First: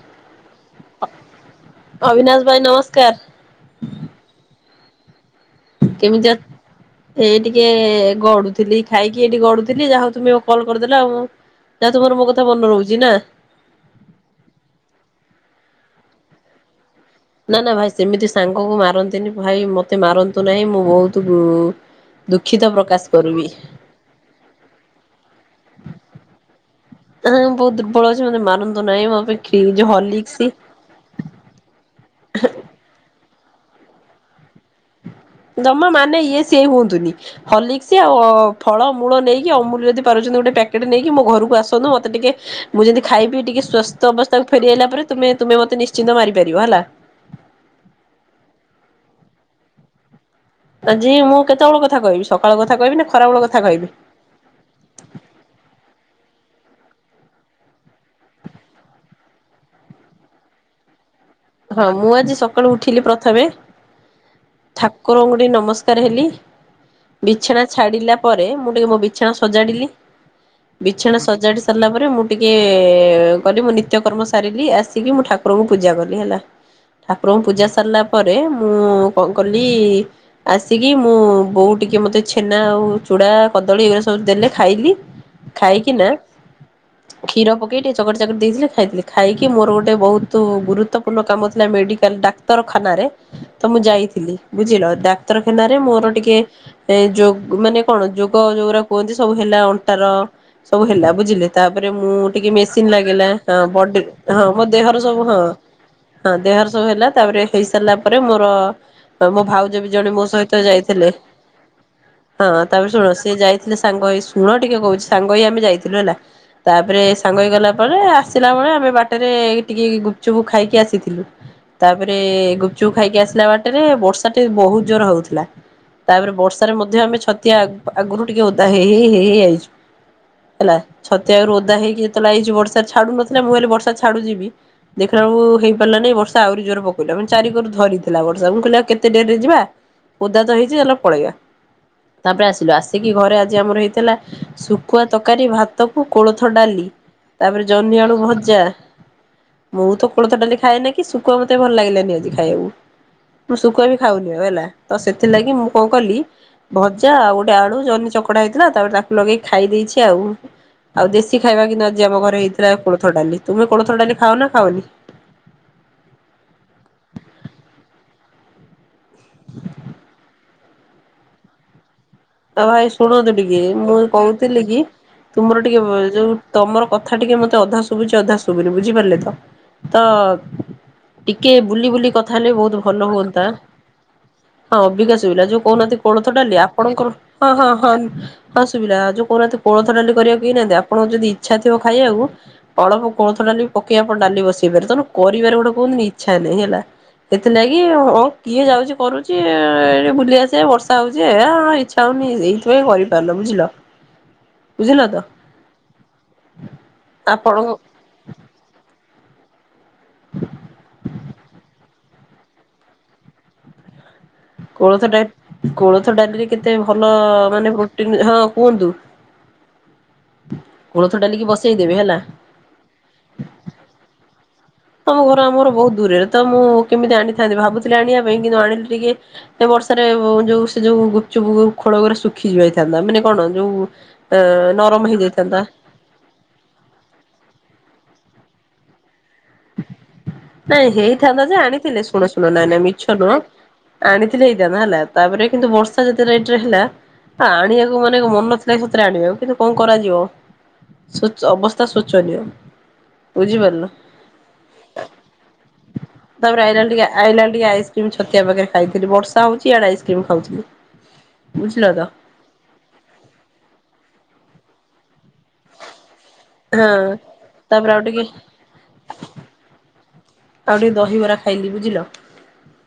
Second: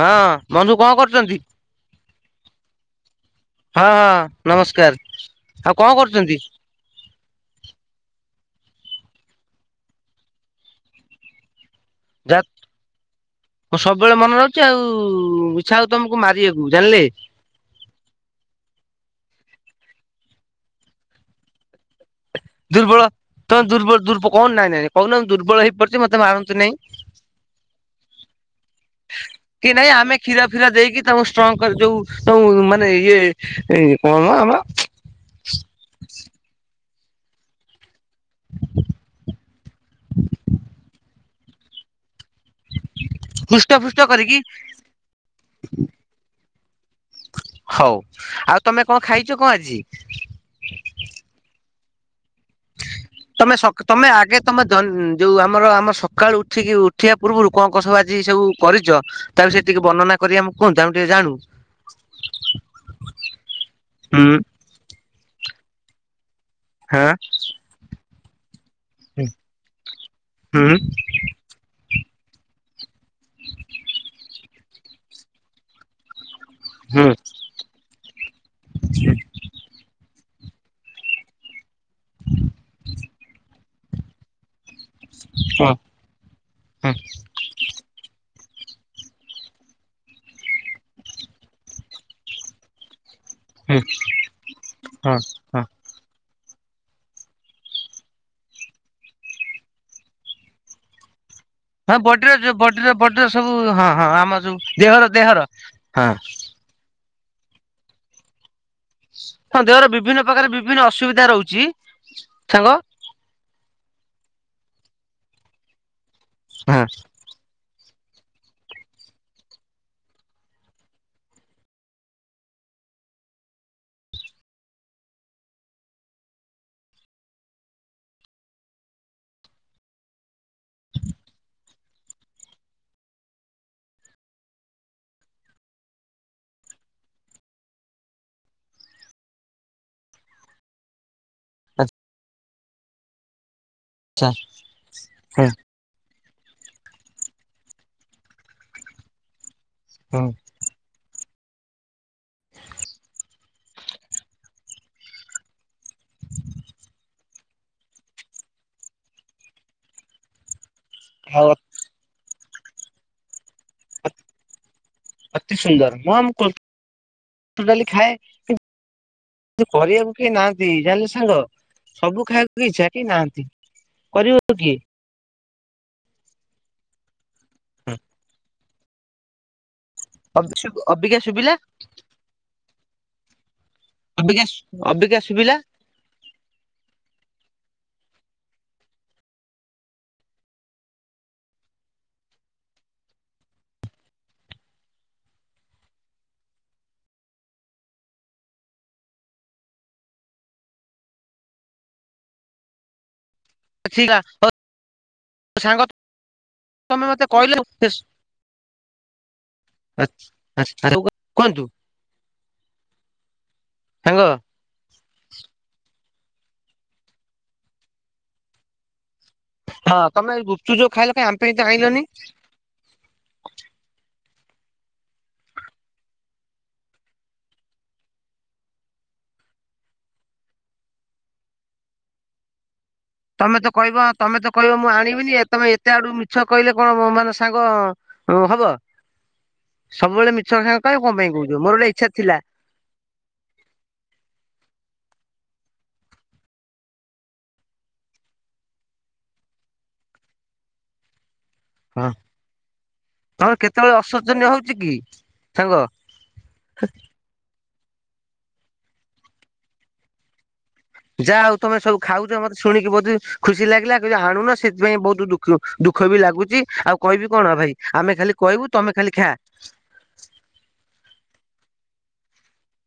ହଁ ବନ୍ଧୁ କଣ ଅ କରୁଛନ୍ତି? ଅବିନାଶ ଭାଇ ନମସ୍କାର। ହଁ ନମସ୍କାର। ଆଉ କଣ କେମିତି ଅ କରୁଛନ୍ତି? ଏଇ ଟିକେ ଗଡୁଥିଲି ଖାଇକି ଏଇଠି ଗଡୁଥିଲି ଯାହା ହଉ ତୁମେ କଲ୍ କରିଦେଲ ଆଉ। ନା ତୁମର ମୋ କଥା ମନେ ରହୁଚି ନା? ହଁ ସବୁବେଳେ ମନେ ରହୁଚି ଆଉ ଇଚ୍ଛା ହଉ ତମକୁ ମାରିବାକୁ ଜାଣିଲେ। ନା ନା ଭାଇ ସେମିତି ସାଙ୍ଗକୁ ମାରନ୍ତିନି ଭାଇ ମତେ ମାରନ୍ତୁ ନାହିଁ ମୁଁ ବହୁତୁ ଦୁର୍ବଳ ତ ଦୁର୍ବଳ ଦୁର୍ବ କଣ ନାଇଁ ନାଇଁ କହୁନ ଦୁର୍ବଳ ହେଇପଡିଛି ମତେ ମାରନ୍ତୁ ନାଇଁ। ଏଁ ମୁଁ ବହୁତ ଦୁର୍ବଳ ଅଛି ମତେ ମାରନ୍ତୁ ନାହିଁ ମୋ ପାଇଁ କି କ୍ଷୀର୍ ନାଇଁ ଆମେ କ୍ଷୀର ହର୍ଲିକ୍ସ ଫିର ଦେଇକି ତାଙ୍କୁ ଷ୍ଟ୍ରଙ୍ଗ କରେ ଯୋଉ ଯୋଉ ମାନେ ଇଏ ଏଁ କଣ ଆମର ଜମା ମାନେ ଇଏ ସିଏ ହୁଅନ୍ତୁନି। ହର୍ଲିକ୍ସ ଆଉ ଓ ଫଳ ମୂଳ ନେଇକି ଅମୂଲ ଯଦି ପାରୁଛନ୍ତି ଗୋଟେ ପ୍ୟାକେଟ ନେଇକି ମୋ ଘରକୁ ଆସନ୍ତୁ ମତେ ଟିକେ ମୁଁ ଯେମିତି ଖାଇ ପିଇ ଟିକେ ହୃଷ୍ଟ ଫୃଷ୍ଟ ସ୍ଵସ୍ଥ କରିକି ଅବସ୍ଥାକୁ ଫେରିଆଇଲା ପରେ ତୁମେ ତୁମେ ମତେ ନିଶ୍ଚିନ୍ତ ମାରି ପାରିବ ହେଲା। ହଉ, ଆଉ ତମେ କଣ ଖାଇଚ କଣ ଆଜି? ଆଜି ମୁଁ କେତେବେଳ କଥା କହିବି ସକାଳ କଥା କହିବି ନା ଖରାବେଳ କଥା କହିବି? ତମ ଦନ୍ ଯୋଉ ଆମର ଆମ ସକାଳୁ ଉଠିକି ଉଠିବା ପୂର୍ବରୁ କଣ କଣ ସବୁ ଆଜି ସବୁ କରିଚ ତା ବିଷୟରେ ଟିକେ ବର୍ଣ୍ଣନା କରି ଆମକୁ କୁହନ୍ତୁ ଆମେ ଟିକେ ଜାଣୁ? ହଁ ମୁଁ ଆଜି ସକାଳୁ ଉଠିଲି ପ୍ରଥମେ ଠାକୁରଙ୍କୁ ଟିକେ ନମସ୍କାର ହେଲି ହଁ ବିଛଣା ଛାଡିଲା ପରେ ମୁଁ ଟିକେ ମୋ ବିଛଣା ସଜାଡିଲି ବିଛଣା ସଜାଡି ସାରିଲା ପରେ ମୁଁ ଟିକେ ଏ କଲି ମୁଁ ନିତ୍ୟ କର୍ମ ସାରିଲି ଆସିକି ମୁଁ ଠାକୁରଙ୍କୁ ପୂଜା କଲି ହେଲା ଠାକୁରଙ୍କୁ ପୂଜା ସାରିଲା ପରେ ମୁଁ କଣ କଲି ଆସିକି ମୁଁ ବୋଉ ଟିକେ ମତେ ଛେନା ଆଉ ଚୁଡା କଦଳୀ ଏଗଡ଼ା ସ ସବୁ ଦେଲେ ଖାଇଲି ଖାଇକି ନା କ୍ଷୀର ପକେଇ ଟିକିଏ ଚକଟ ଚାକୁଡ଼ି ଦେଇଥିଲେ ଖାଇଥିଲି, ଖାଇକି ମୋର ଗୋଟେ ବହୁତ ଗୁରୁତ୍ୱ ପୂର୍ଣ୍ଣ କାମଥିଲା ମେଡିକାଲ ଡାକ୍ତରଖାନାରେ ତ ମୁଁ ଯାଇଥିଲି ବୁଝିଲ, ଡାକ୍ତର ଖେନାରେ ମୋର ଟିକେ ଏ ଯୋ ଗ ମାନେ କଣ ଯୋଗ ଯୋଉ ଗୁଡା କୁହନ୍ତି ସବୁ ହେଲା ଅଣ୍ଟାର ସବୁ ହେଲା ବୁଝିଲେ? ତାପରେ ମୁଁ ଟିକେ ବଡିର ମେସିନ୍ ବଡିର ବଡିର ଲାଗିଲା ସବୁ ହଁ ବଡି ଆମ ହଁ ସବୁ ମୋ ଦେହର ସବୁ ହଁ। ହଁ ଦେହର ସବୁ ହେଲା ତାପରେ ହେଇ ସାରିଲା ପରେ ମୋର ମୋ ହଁ ଭାଉଜ ଦେହର ବି ଜଣେ ବିଭିନ୍ନ ମୋ ପ୍ରକାର ସହିତ ବିଭିନ୍ନ ଯାଇଥିଲେ ଅସୁବିଧା ରହୁଛି ହଁ ସାଙ୍ଗ ତାପରେ ଶୁଣ ସିଏ ଯାଇ ଥିଲେ ସାଙ୍ଗ ଶୁଣ ଟିକେ କହୁଛି ସାଙ୍ଗ ହେଇ ଆମେ ଯାଇଥିଲୁ ହେଲା ହଁ ତାପରେ ସାଙ୍ଗ ହୋଇ ଗଲା ପରେ ଆସିଲା ବଳେ ଆମେ ବାଟରେ ଟିକେ ଗୁପଚୁପ୍ ଖାଇକି ଆସ ଥିଲୁ, ତାପରେ ଗୁପଚୁପ ଖାଇକି ଆସିଲା ବାଟରେ ବର୍ଷା ଟେ ବହୁତ ଜୋର ହଉଥିଲା। ତାପରେ ବର୍ଷାରେ ମଧ୍ୟ ଆମେ ଛତିଆ ଆଗରୁ ଟିକେ ଓଦା ହେଇ ହେଇ ହେଇ ହେଇ ଆଇଚୁ। ହେଲା ଛତିଆ ରୁ ଓଦା ହେଇକି ମତ ଲାଗଛି ବର୍ଷା ଛାଡୁ ନଥିଲା ମୁଁ ହେଲେ ବର୍ଷା ଛଡୁ ଯିବି, ଦେଖିଲାବେଳକୁ ହେ ହେଲା ନାଇ ବର୍ଷ ଆହୁରି ଜୋର ପକାଉଥିଲା ଚାରି କରୁ ଧରିଥିଲା ବର୍ଷା ମୁଁ କହିଲି କେତେ ଡେରି ରେ ଯିବା ଓଦା ତ ହେଇଛି ଚାଲ ପଳେଇବା ତାପରେ ଆସିଲୁ ଆସିକି ଘରେ ଆଜି ଆମର ହେଇ ଥିଲା, ଆଚ୍ଛା ଶୁଖୁଆ ତକାରୀ, ହଁ ଭା ତକୁ କୋଳଥ ଡାଲି ତାପରେ ଜହ୍ନିଆଳୁ ଭଜା ମୁଁ ତ ହଁ କୋଳଥ ଡାଲି ଖାଏ ନା କି ଶୁକୁଆ ମତେ ଭଲ ଲାଗିଲାନି ଆଜି ଖାଇବାକୁ ମୁ ଶୁଖୁଆ ବି ଖାଉନି ଆଉ ହେଲା ତ ସେଥିଲାଗି ମୁଁ କଣ କଲି ଭଜା ଆଉ ଗୋଟେ ଆଳୁ ଜନି ଚକଡା ହେଇଥିଲା ତାପରେ ତାକୁ ଲଗେଇକି ଖାଇ ଦେଇଛି ଆଉ। ଆଉ ଦେଶୀ ଖାଇବା କି ନ ଆଜି ଆମ ଘରେ ହେଇଥିଲା କୋଳଥ ଡାଲି ତୁମେ କୋଳଥ ଡାଲି ଖାଅ ନା ଖାଅନି? ଅତି ସୁନ୍ଦର ମୁଁ ଆ କୋଳଥ ଡାଲି ଖାଏ କିନ୍ତୁ କରିବାକୁ କେହି ନାହାନ୍ତି ଜାଣିଲୁ ସାଙ୍ଗ। ସବୁ ଖାଏ ଆଉ ଭାଇ ଶୁଣନ୍ତୁ ଟିକେ ମୁଁ କହୁଥିଲି କିଏ କି ତୁମର ଟିକେ ଯୋଉ ତମର କଥା ଟିକେ ମତେ ଅଧା ଶୁଭୁଚି ଅଧା ଶୁଭୁନି ବୁଝିପାରିଲେ ତ। ତ ଅବିକା ଶୁଭିଲା ଟିକେ ବୁଲି ବୁଲି କଥା ହେଲେ ବହୁତ ଭଲ ହୁଅନ୍ତା। ହଁ ଅବିକା ଶୁଭିଲା ଯୋଉ କହୁନାହାନ୍ତି କୋଳଥ ଡାଲି ଆପଣଙ୍କର ହଁ ହଁ ହଁ। ହଁ ଶୁଭିଲା ଯୋଉ କହୁନାହାନ୍ତି କୋଳଥ ଡାଲି କରିବାକୁ କେହି ନାହାନ୍ତି ଆପଣ ଯଦି ଇଚ୍ଛା ଥିବ ଖାଇବାକୁ ଅଳପ କୋଳଥ ଡାଲି ପକେଇ ଆପଣ ଡାଲି ବସେଇ ପାର ତମେ କରିବାରେ ଗୋଟେ କୁହନ୍ତନି ଇଚ୍ଛା ନାଇଁ ହେଲା। ସେଥି ନାଗି ଓ କିଏ ଯାଉଛି କରୁଛି ଏଇଠି ବୁଲି ଆସିବା ବର୍ଷା ହଉଛି ଏ ହଁ ଇଛା ହୋଉ ନେଇ ଏଇଥିପାଇଁ କରିପାରୁନ ବୁଝିଲ। ବୁଝିଲ ତ ଆପଣଙ୍କ [unintelligible] [unintelligible] କୁହନ୍ତୁ। ସାଙ୍ଗା କେଲାଥ ଡା କୋଳଥ ଡାଲିରେ କେତେ ଭଲ ମାନେ ପ୍ରୋଟିନ ହଁ କୁହନ୍ତୁ। ହଁ ତମେ ଏଇ ଗୁପଚୁପ ଯୋଉ କୋଳଥ ଖାଇଲ କାଇଁ ଆମ ଡାଲିକି ପାଇଁ ତ ବସେଇଦେବେ ଆଣିଲନି। ହେଲା ତମ ଘର ଆମର ବହୁତ ଦୂରରେ ତ ମୁଁ କେମିତି ଆଣିଥାନ୍ତି ଭାବୁଥିଲି ଆଣିବା ପାଇଁ କିନ୍ତୁ ଆଣିଲି ଟିକେ ଏ ବର୍ଷାରେ ଯୋଉ ସେ ଯୋଉ ଗୁପଚୁପ ଖୋଳ ଗୁରା ଶୁଖି ଯହିଥାନ୍ତା ମାନେ କଣ ତମେ ତ ଯୋଉ କହିବ ତମେ ଏ ତ କହିବ ମୁଁ ନରମ ଆଣିବିନି ଏ ହେଇଯାଇଥାନ୍ତା। ତମେ ଏତେ ଆଡୁ ମିଛ କହିଲେ କଣ ମାନେ ସାଙ୍ଗ ଅ ହବ। ସବୁବେଳେ ମିଛ ଖାଅ ନାଇଁ କାଇଁ କଣ ପାଇଁ କହୁଚ ମୋର ଗୋଟେ ଇଚ୍ଛା ଥିଲା। ଇଚ୍ଛା ନୁହଁ ଆଣିଥିଲେ ହେଇଥାନ୍ତା ହେଲା ତାପରେ କିନ୍ତୁ ବର୍ଷା ଯେତେ ରେଟରେ ହେଲା ଆଣିବାକୁ ମାନେ ମନ ନଥିଲା ସତରେ ଆଣିବାକୁ କିନ୍ତୁ କଣ କରାଯିବ ସୋଚ ଅବସ୍ ହଁ ତମର କେତେବେଳେ ଅଶୋଚନୀୟ ହଉଛି କି ସାଙ୍ଗ। ତାପରେ ଆଇଲା ବେଳେ ଆଇଲା ବେଳେ ଟିକେ ଆଇସ୍କ୍ରିମ ଛତିଆ ପାଖରେ ଖାଇଥିଲି ବର୍ଷା ହଉଛି ଇଆଡେ ଆଇସ୍କ୍ରିମ୍ ଖାଉଚି ମୁଁ। ଯାହା ଆଉ ତମେ ସବୁ ଖାଉଛ ମତେ ଶୁଣିକି ବହୁତ ଖୁସି ଲାଗିଲା କି ଯଉ ଆଣୁନ ସେଥିପାଇଁ ବହୁତ ଦୁଖ ଦୁଖ ବି ଲାଗୁ ଚି ଆଉ ହଁ କହିବି କଣ ଭାଇ ତାପରେ ଆଉ ଆମେ ଟିକେ ଖାଲି କହିବୁ ତମେ ଖାଲି ଖା। ଆଉ ଟିକେ ଦହିବରା ଖାଇଲି ବୁଝିଲ।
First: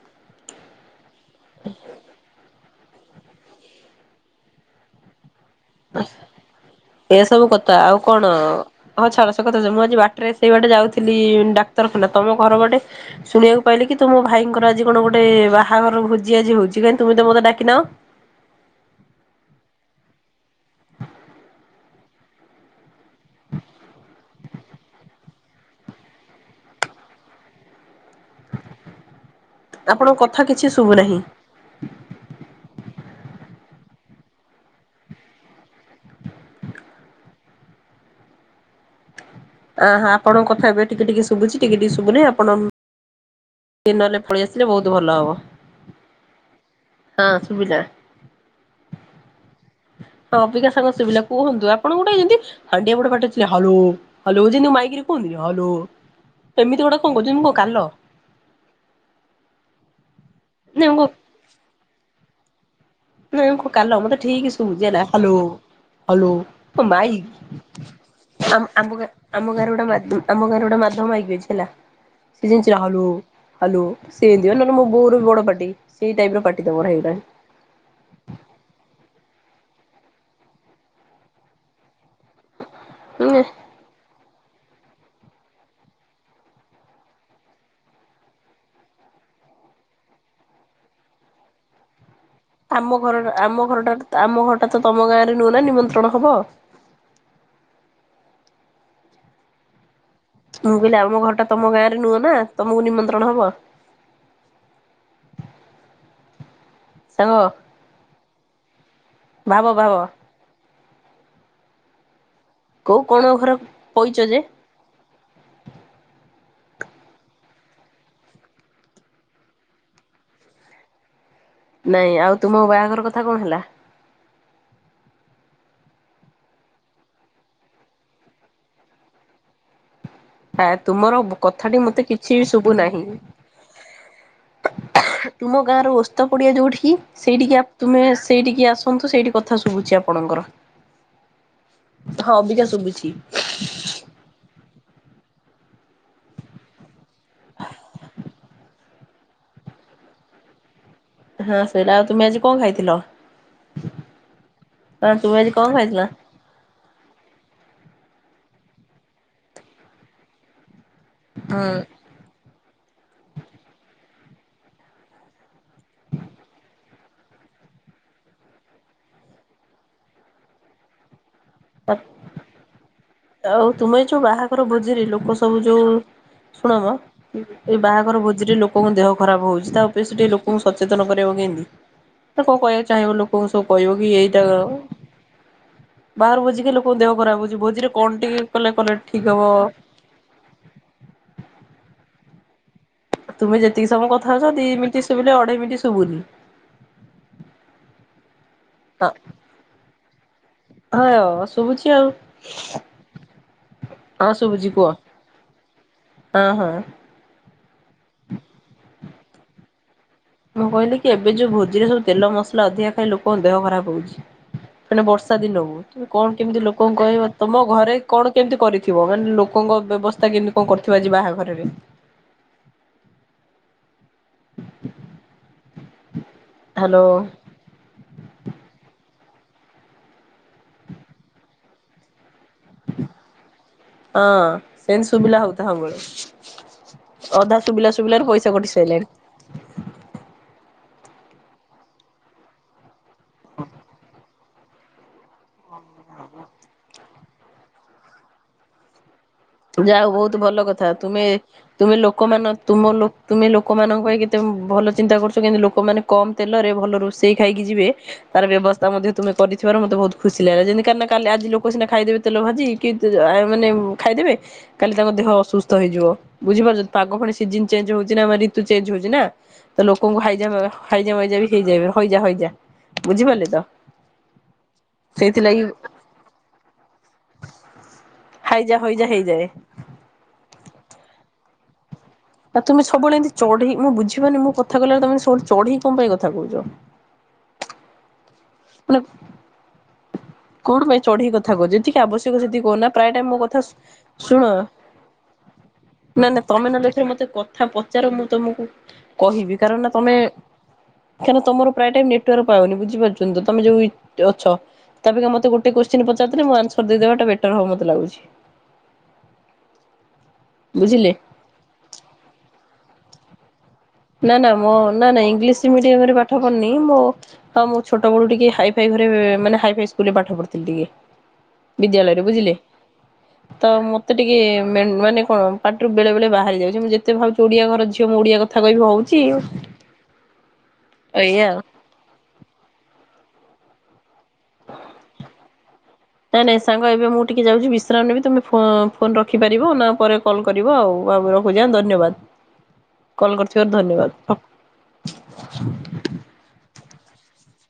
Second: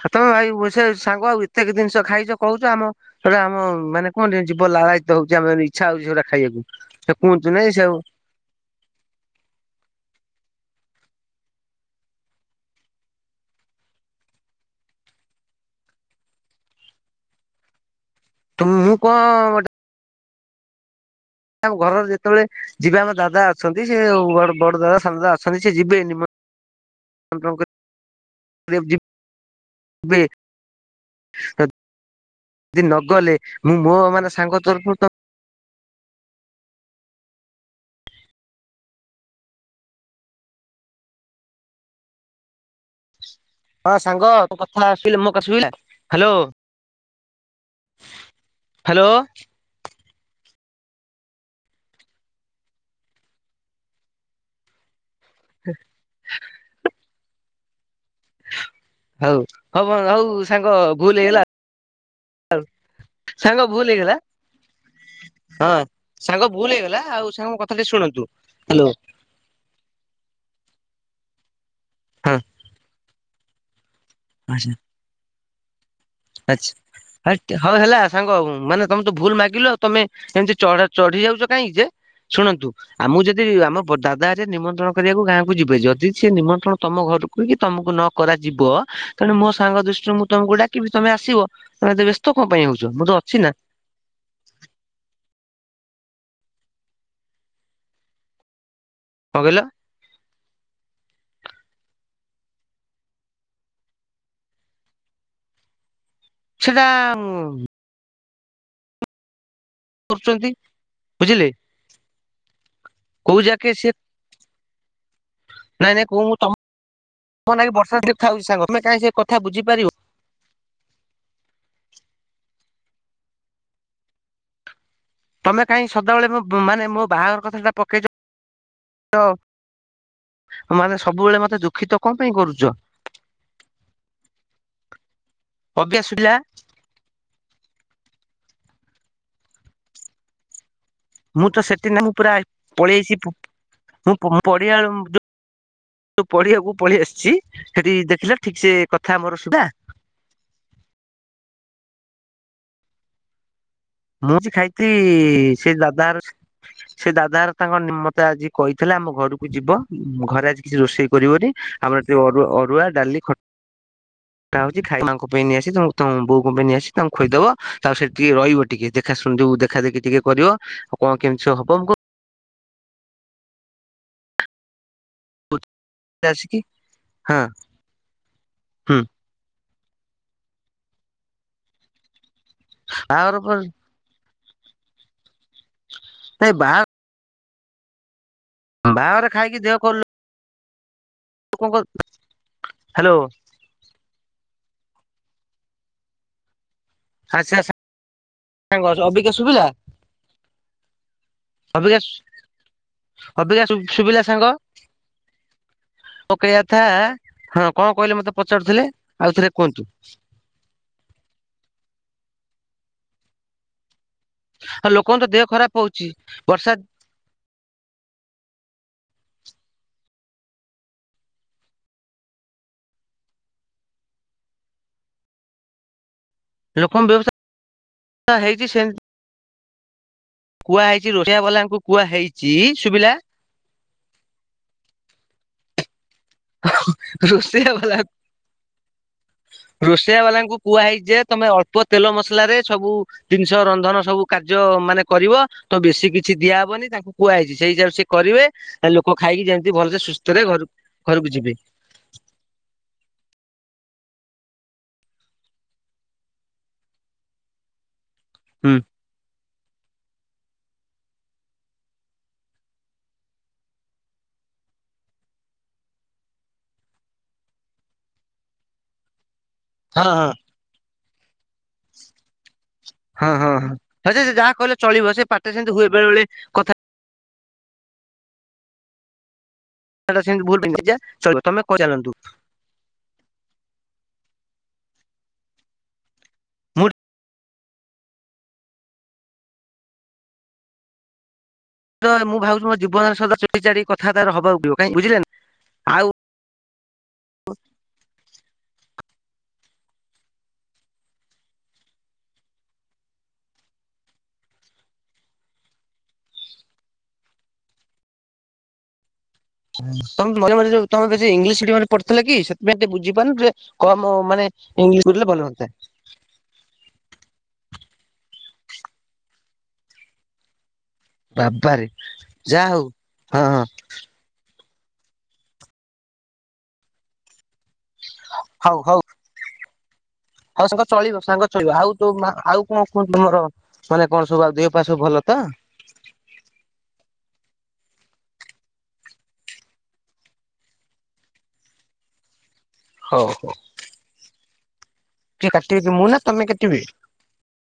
ହ ତମେ ଭାଇ ସେ ସାଙ୍ଗ ଆଉ ଏତେକ ଜିନିଷ ଖାଇଛ କହୁଛ ଆମ ସେଇଟା ଆମ ମାନେ କଣ ଜିଭ ଲାଳହିତ ହଉଛି ଆମେ ହାରି। ଇଛା ହଉଛି ସେଗୁଡା ଖାଇବାକୁ ସେ ଏସବୁ କୁହନ୍ତୁ କଥା ନାଇଁ ସେ ଆଉ କଣ ହଁ ଛାଡ ସେ କଥା ଅ ମୁଁ ଆଜି ବାଟରେ ସେଇ ବାଟେ ଯାଉଥିଲି ଡାକ୍ତରଖାନା ତମ ଘର ବାଟେ ଶୁଣିବାକୁ ପାଇଲି କି ତୁମ ଭାଇଙ୍କର ଆଜି କଣ ଗୋଟେ ବାହାଘର ଭୋଜି ଆଜି ହଉଚି କାହିଁ ତୁମେ ତ ମୋତେ ଡାକି ନାଅ। ତୁ ମୁଁ କଣ ଡା ଆମ ଘରର ଯେତେବେଳେ ଯିବେ ଆମ ଦାଦା ଅଛନ୍ତି ସେ ବ ବଡ ଦାଦା ସାନ ଦା ଅଛନ୍ତି ସେ ଯିବେ ନି [unintelligible] ଆପଣଙ୍କ ଯିବେ କଥା କିଛି ଶୁଭୁନାହିଁ। ଯଦି ନଗଲେ ମୁଁ ମୋ ମାନେ ସାଙ୍ଗ ତରଫରୁ ତ ଆ ହାଁ ଆପଣଙ୍କ କଥା ଏବେ ଟିକେ ଟିକେ ଶୁବୁଚି ଟିକେ ଟିକେ ଶୁବୁନି ଆପଣ ହଁ ନହେଲେ ସାଙ୍ଗ ପଳେଇ ଆସିଲେ ବହୁତ ଭଲ ହବ [unintelligible] ହ୍ୟାଲୋ। ହଁ ସୁଭିଲା। ହ୍ୟାଲୋ ହଁ ଅବିକା ସାଙ୍ଗ ଶୁବିଲା କୁହନ୍ତୁ ଆପଣ ଗୋଟେ ଯେମିତି ହଣ୍ଡିଆ ବଡ ପାଟିରେ ଚିଲେ ହଲୋ ହଲୋ ଯେମିତି ମାଇକିରେ କୁହନ୍ତିନି ହଲୋ ଏମିତି ଗୋଟେ କଣ କହୁଚନ୍ତି ମୁଁ କଣ କାଲ। ହଉ ହଉ ଵ ହଉ ସାଙ୍ଗ ଭୁଲ ହେଇଗଲା। ନାଇଁ ସାଙ୍ଗ ମୁଁ କ ଭୁଲ କାଲ ହେଇଗଲା ମତେ ଠିକ ଶୁଭୁଚି ହେଲା ହଲୋ ହଁ। ହଲୋ ସାଙ୍ଗ ଭୁଲ କ ହେଇଗଲା ଆଉ ସାଙ୍ଗ ମୋ କଥା ଟିକେ ମାଇକି। ଶୁଣନ୍ତୁ ଆମ ହ୍ୟାଲୋ। ଆମଗାଁ ଆମ ଗାଁରେ ଗୋଟେ ମାଧ ଆମ ଗାଁରେ ଗୋଟେ ମାଧବ ମାଇକି ଅଛି ହେଲା ସେ ଯେମିତି ଚି ହାଲୋ। ହଲୋ ସେମିତି ମାନେ ଆଚ୍ଛା ଲୋ ମୋର ବୋଉ ର ବି ବଡ ପାଟି ସେଇ ଟାଇପ ର ପାଟି ଆଚ୍ଛା ତମର ହେଇଗଲାଣି। ହେ ହଉ ହେଲା ସାଙ୍ଗ ମାନେ ତମେ ତ ଭୁଲ ମାଗିଲ ତମେ ଏମିତି ଚଢ ଚଢି ଯାଉଚ କାହିଁକି ଯେ ଶୁଣନ୍ତୁ ଆମକୁ ଯଦି ଆମ ଦାଦା ହେରିକା ନିମନ୍ତ୍ରଣ କରିବାକୁ ଗାଁକୁ ଯିବେ ଯଦି ସେ ନିମନ୍ତ୍ରଣ ତମ ଘରକୁ କି ତମକୁ ନ କରାଯିବ ତେଣୁ ମୋ ସାଙ୍ଗ ଦୃଷ୍ଟିରୁ ମୁଁ ତମକୁ ଡାକିବି ତମେ ଆସିବ ତମେ ଏତେ ବ୍ୟସ୍ତ କଣ ପାଇଁ ଆମ ହଉଛ ମୁଁ ଘର ତ ଅଛି ନା। ଆମ ଘରଟା ଆମ ଘରଟା ତମ ଗାଁରେ ନୁହଁନା ନିମନ୍ତ୍ରଣ ହବ। କଣ କହିଲ? ମୁଁ କହିଲି ଆମ ଘର ଟା ତମ ଗାଁ ରେ ନୁହଁ ନା ତମକୁ ନିମନ୍ତ୍ରଣ ହବ। ସେଟା ସାଙ୍ଗ ଭାବ ଭାବ। ସେମିତି ବୁଝିଲେ। କୋଉ କଣ କୋଉଁ ଘର ଯାକେ ସେ ପଇଚ ଯେ ନାଇଁ ନାଇଁ କୁହ ତ ନାଇଁ ବର୍ଷା ଥାଉଛି ସାଙ୍ଗ ତମେ କାହିଁ ସେ କଥା ବୁଝିପାରିବ। ନାଇଁ ଆଉ ତୁମ ବାହାଘର କଥା କଣ ହେଲା? ତମେ କାହିଁ ସଦାବେଳେ ମୋ ମାନେ ମୋ ବାହାଘର କଥାଟା ପକେଇଚ ତ ଆ ତୁମର କଥାଟି ଦୁଃଖିତ ମତେ କଣ ପାଇଁ କିଛି କରୁଛ ଶୁଭୁ ନାହିଁ। ତୁମ ଗାଁ ର ଅଭ୍ୟାସ ଓସ୍ତ ପିଲା ପଡ଼ିଆ ଯୋଉଁଠି ସେଇଠିକି ତୁମେ ସେଇଠିକି ଆସନ୍ତୁ ସେଇଠି କଥା ଶୁଭୁଛି ଆପଣଙ୍କର। ମୁଁ ତ ସେଠି ନାଇଁ ମୁଁ ପୁରା ହଁ ଅବିକା ପଳେଇ ଶୁଭୁଛି ଆଇଚି ପୁ ମୁଁ ମୁଁ ପଡ଼ିଆ ଯଉ ପଡ଼ିଆ କୁ ପଳେଇ ଆସି ଛି ସେଠି ଦେଖିଲେ ଠିକ ସେ କଥା ମୋର ଶୁଭା ହଁ ସେଇଟା ଆଉ ତୁମେ ଆଜି କଣ ଖାଇଥିଲ? ମୁଁ ସେ ଖାଇଥି ହଁ ତୁମେ ଆଜି କଣ ସେ ଖାଇଥିଲ? ଦାଦା ଘର ସେ ଦାଦା ଘର ତାଙ୍କ ନିମତେ ଆଜି କହିଥିଲେ ଆମ ଘରକୁ ଯିବ ଘରେ ଆଜି କିଛି ରୋଷେଇ କରିବନି ହୁଁ। ଆମର ସେ ଅରୁ ଅରୁଆ ଡ଼ାଲି ଖ ଟା ହଉଛି ଖାଇବା ମା ଙ୍କ ପାଇଁ ନେଇ ଆସି ତମ ବୋଉଙ୍କ ପାଇଁ ନେଇ ଆସି ତାଙ୍କୁ ଖୋଇ ଦେବ ଆଉ ସେଠି ରହିବନି। ଟିକେ ଦେଖା ଶୁଣି ବୁ ଦେଖା ଦେଖି ଟିକେ କରିବ ଆଉ କଣ କେମିତି ସବୁ ହବ। ମୁଁ ଆଉ ତୁମେ ଯୋଉଁ ବାହାଘର ଭୋଜି ରେ ଲୋକ ସବୁ ଯୋଉଁ ଆସିକି ଶୁଣମ। ହଁ ଏଇ ବାହାଘର ଭୋଜିରେ ଲୋକଙ୍କ ହୁଁ ଦେହ ଖରାପ ହଉଛି ତା [unintelligible] ଲୋକଙ୍କୁ ସଚେତନ କରିବ କେମିତି? ନା କଣ କହିବାକୁ ଚାହିଁବ ବାହାଘର ଲୋକଙ୍କୁ ପରେ ସବୁ କହିବ କି ଏଇଟା ବାହାରୁ ନାଇଁ ଭୋଜି ଖାଇ ବାହା ଲୋକଙ୍କ ଦେହ ଖରାପ ହେଉଛି ଭୋଜିରେ କଣ ଟିକେ କଲେ କହିଲେ ବାହାଘର ଠିକ୍ ହବ। ଖାଇକି ଲୋକ ଙ୍କ ହ୍ୟାଲୋ। ତୁମେ ଯେତିକ ସମୟ କଥା ହଉଛ ଦି ମିନିଟ ଶୁଭିଲେ ଅଢେଇ ମିନିଟ ଶୁଭୁନି ଆଛା ଆଛା ହଁ ଭାଉଜ ଅବିକା ଶୁଭିଲା? ହଁ ଶୁଭୁଛି ଅବିକା ଆଉ। ଅବିକା ସୁ ଶୁଭିଲା ହଁ ସାଙ୍ଗ। ଶୁଭୁଛି କୁହ ମୋ ହଁ କହିବା ହଁ। କଥା ହଁ କଣ କହିଲେ ମତେ ପଚାରୁଥିଲେ ଆଉ ଥରେ କୁହନ୍ତୁ। ମୁଁ କହିଲି କି ଏବେ ଯୋଉଁ ଭୋଜିରେ ସବୁ ତେଲ ମସଲା ଅଧିକା ଖାଇ ଲୋକଙ୍କ ଦେହ ଖରାପ ହଉଛି। ଆଉ ମାନେ ଲୋକଙ୍କ ତ ବର୍ଷା ଦେହ ଖରାପ ଦିନକୁ ହଉଛି କଣ କେମିତି ବର୍ଷା ଲୋକଙ୍କୁ କହିବ ତମ ଘରେ କଣ କେମିତି କରିଥିବ ମାନେ ଲୋକଙ୍କ ବ୍ୟବସ୍ଥା କେମିତି କଣ କରିଥିବ ଆଜି ବାହାଘରରେ। ହ୍ୟାଲୋ। ଲୋକଙ୍କ ବ୍ୟବସ୍ଥା ହେଇଛି ସେ କୁହା ହେଇଛି ରୋଷେଇଆ ବାଲାଙ୍କୁ କୁହା ହେଇଛି ଶୁଭିଲା? ହଁ ସେମିତି ଶୁଭିଲା ହେଉଥାଉ ବେଳେ ଅଧା ରୋଷେଇଆ ଶୁଭିଲା ଶୁଭିଲାରେ ପଇସା କଟି ସାରିଲାଣି। ରୋଷେଇୟା ବାଲାଙ୍କୁ କୁହା ହେଇଚି ଯେ ତମେ ଅଳ୍ପ ତେଲ ମସଲା ରେ ସବୁ ଜିନିଷ ରନ୍ଧନ ସବୁ କାର୍ଯ୍ୟ ମାନେ କରିବ। ତ ବେଶୀ କିଛି ଦିଆହବନି ତାଙ୍କୁ କୁହାହେଇଛି ସେଇ ହିସାବରେ ସେ କରିବେ ଆ ଲୋକ ଖାଇକି ଯେ ଯା ହଉ ବହୁତ ଭଲ କଥା ତୁମେ ତୁମେ ଲୋକମାନ ତୁମ ତୁମେ ଲୋକମାନଙ୍କ ପାଇଁ କେତେ ଭଲ ଚିନ୍ତା କରୁଛ କିନ୍ତୁ ଲୋକମାନେ କମ ତେଲରେ ଭଲ ରୋଷେଇ ଖାଇକି ଯିବେ। ତାର ହୁଁ ବ୍ୟବସ୍ଥା ମଧ୍ୟ ତୁମେ କରିଥିବାରୁ ମତେ ବହୁତ ଖୁସି ଲାଗିଲା ଯେମିତି କାରଣ କାଲି ଆଜି ଲୋ କ ସିନା ଖାଇଦେବେ ତେଲ ଭାଜି କି ମାନେ ଖାଇଦେବେ କାଲି ତାଙ୍କ ଦେହ ଅସୁସ୍ଥ ହେଇଯିବ। ବୁଝିପାରୁଛନ୍ତି ପାଗ ଫୁଣି ସିଜିନ ଚେଞ୍ଜ ହଉଛି ନା ଆମର ରିତୁ ଚେଞ୍ଜ ହଉଛି ନା। ତ ହଁ ଲୋକଙ୍କୁ ହଁ ହାଇଜା ହାଇଯା ମଇଜା ବି ହେଇଯାଏ ହଇଯା ହଇଯା ହଁ ହଁ ହଁ ସେ ଯାହା କହିଲେ ଚଳିବ ସେ ପାଟିରେ ସେମିତି ହୁଏ ବେଳେ ବଳେ କଥା ହାଇଯା ହଇଯା ହେଇଯାଏ। [unintelligible] ତମେ କହିଁ ଚାଲନ୍ତୁ। ନା ତୁମେ ସବୁବେଳେ ଏମିତି ଚଢ଼ି ମୁଁ ବୁଝିପାରୁନି ମୁଁ କଥା କହିଲାବେଳେ ତମେ ଏମିତି ସବୁବେଳେ ଚଢ଼ିକି କଣ ପାଇଁ କଥା କହୁଛ। ମୁଁ ମନେ କଣ ପାଇଁ ଚଢିକି କଥା କହୁଚ? [unintelligible] ତ ମୁଁ ଆବଶ୍ୟକ ଭାବୁଛି ସେତିିକି ମୋ କହୁନା ପ୍ରାୟ ଜୀବନରେ ଟାଇ ସଦା ମୋ ଚୋରି କଥା ଚାରି କଥାବାର୍ତ୍ତା ଶୁଣ ହବାକୁ ପଡିବ କାହିଁ ବୁଝିଲେ ନା ଆଉ ନା ନା ତମେ ନହେଲେ ଏଥର ମତେ କଥା ପଚାର ମୁଁ ତମକୁ କହିବି କାରଣ ନା ତମେ କାହିଁକିନା ତମର ପ୍ରାୟ ଟାଇମ ନେଟୱାର୍କ ପାଉନି ବୁଝି ପାରୁଛନ୍ତିତ ତମେ ଯୋଉ ଅଛ ତା ଅପେକ୍ଷା ମତେ ଗୋଟେ କୋଶଚୀନ ପଚାରିଦେଲେ ମୁଁ ଆନ୍ସର ଦେଇଦେବାଟା ବେଟର ହବ ମତେ ଲାଗୁଛି। ତମେ ମଝିରେ ମଝିରେ ଯଉ ତମେ ବୁଝିଲେ ବେଶୀ ଇଂଲିଶ ମିଡିୟମରେ ପଢୁଥିଲକି ସେଥିପାଇଁ ଟିକେ ବୁଝିପାରୁନ କଣ ମୋ ନା ନା ମୋ ନା ନା ଇଂଲିଶ ମିଡିୟମରେ ପା ପାଠ ପଢ଼ିନି ମୋ ହଁ ମୁଁ ଛୋଟ ବେଳୁ ଟିକେ ହାଇ ଫାଇ ଘରେ ମାନେ ହାଇ ଫାଇ ସ୍କୁଲରେ ପାଠ ପଢୁଥିଲି ଟିକେ। ବାବାରେ। ବିଦ୍ୟାଳୟରେ ବୁଝିଲେ? ଯାହା ହଉ ହଁ ତ ମୋ ମତେ ଟିକେ ମାନେ କଣ ପାଟିରୁ ବେଳେ ବଳେ ବାହାରି ଯାଉଛି ମୁଁ ଯେତେ ଭାବୁଚି ମୁ ଓଡିଆ ଘର ଝିଅ ମୁଁ ଓଡିଆ କ ହଁ କହିବି ହଉ ହଉ ହଉଛି ହଉ ସାଙ୍ଗ ଚଳିବ ସାଙ୍ଗ ଚଳିବ ଆଉ ମା ଆଉ କଣ କୁହନ୍ତୁମର ମାନେ କଣ ସବୁ ଆଉ ଦେହ ପାସବୁ ଭଲ ତ? ନାଇଁ ନାଇଁ ସାଙ୍ଗ ଏବେ ମୁଁ ଟିକେ ଯାଉଛି ବିଶ୍ରାମ ନେବି ତମେ ଫୋ ଫୋନ ରଖିପାରିବ ନା ପରେ କଲ୍ କରିବ ଆଉ ଆଉ ରଖୁଛି ଆଁ ଧନ୍ୟବାଦ। ହଉ କଲ ହଉ କରିଥିବାରୁ ଧନ୍ୟବାଦ। କିଏ କାଟିବେ କି ମୁଁ ନା ତମେ କାଟିବେ?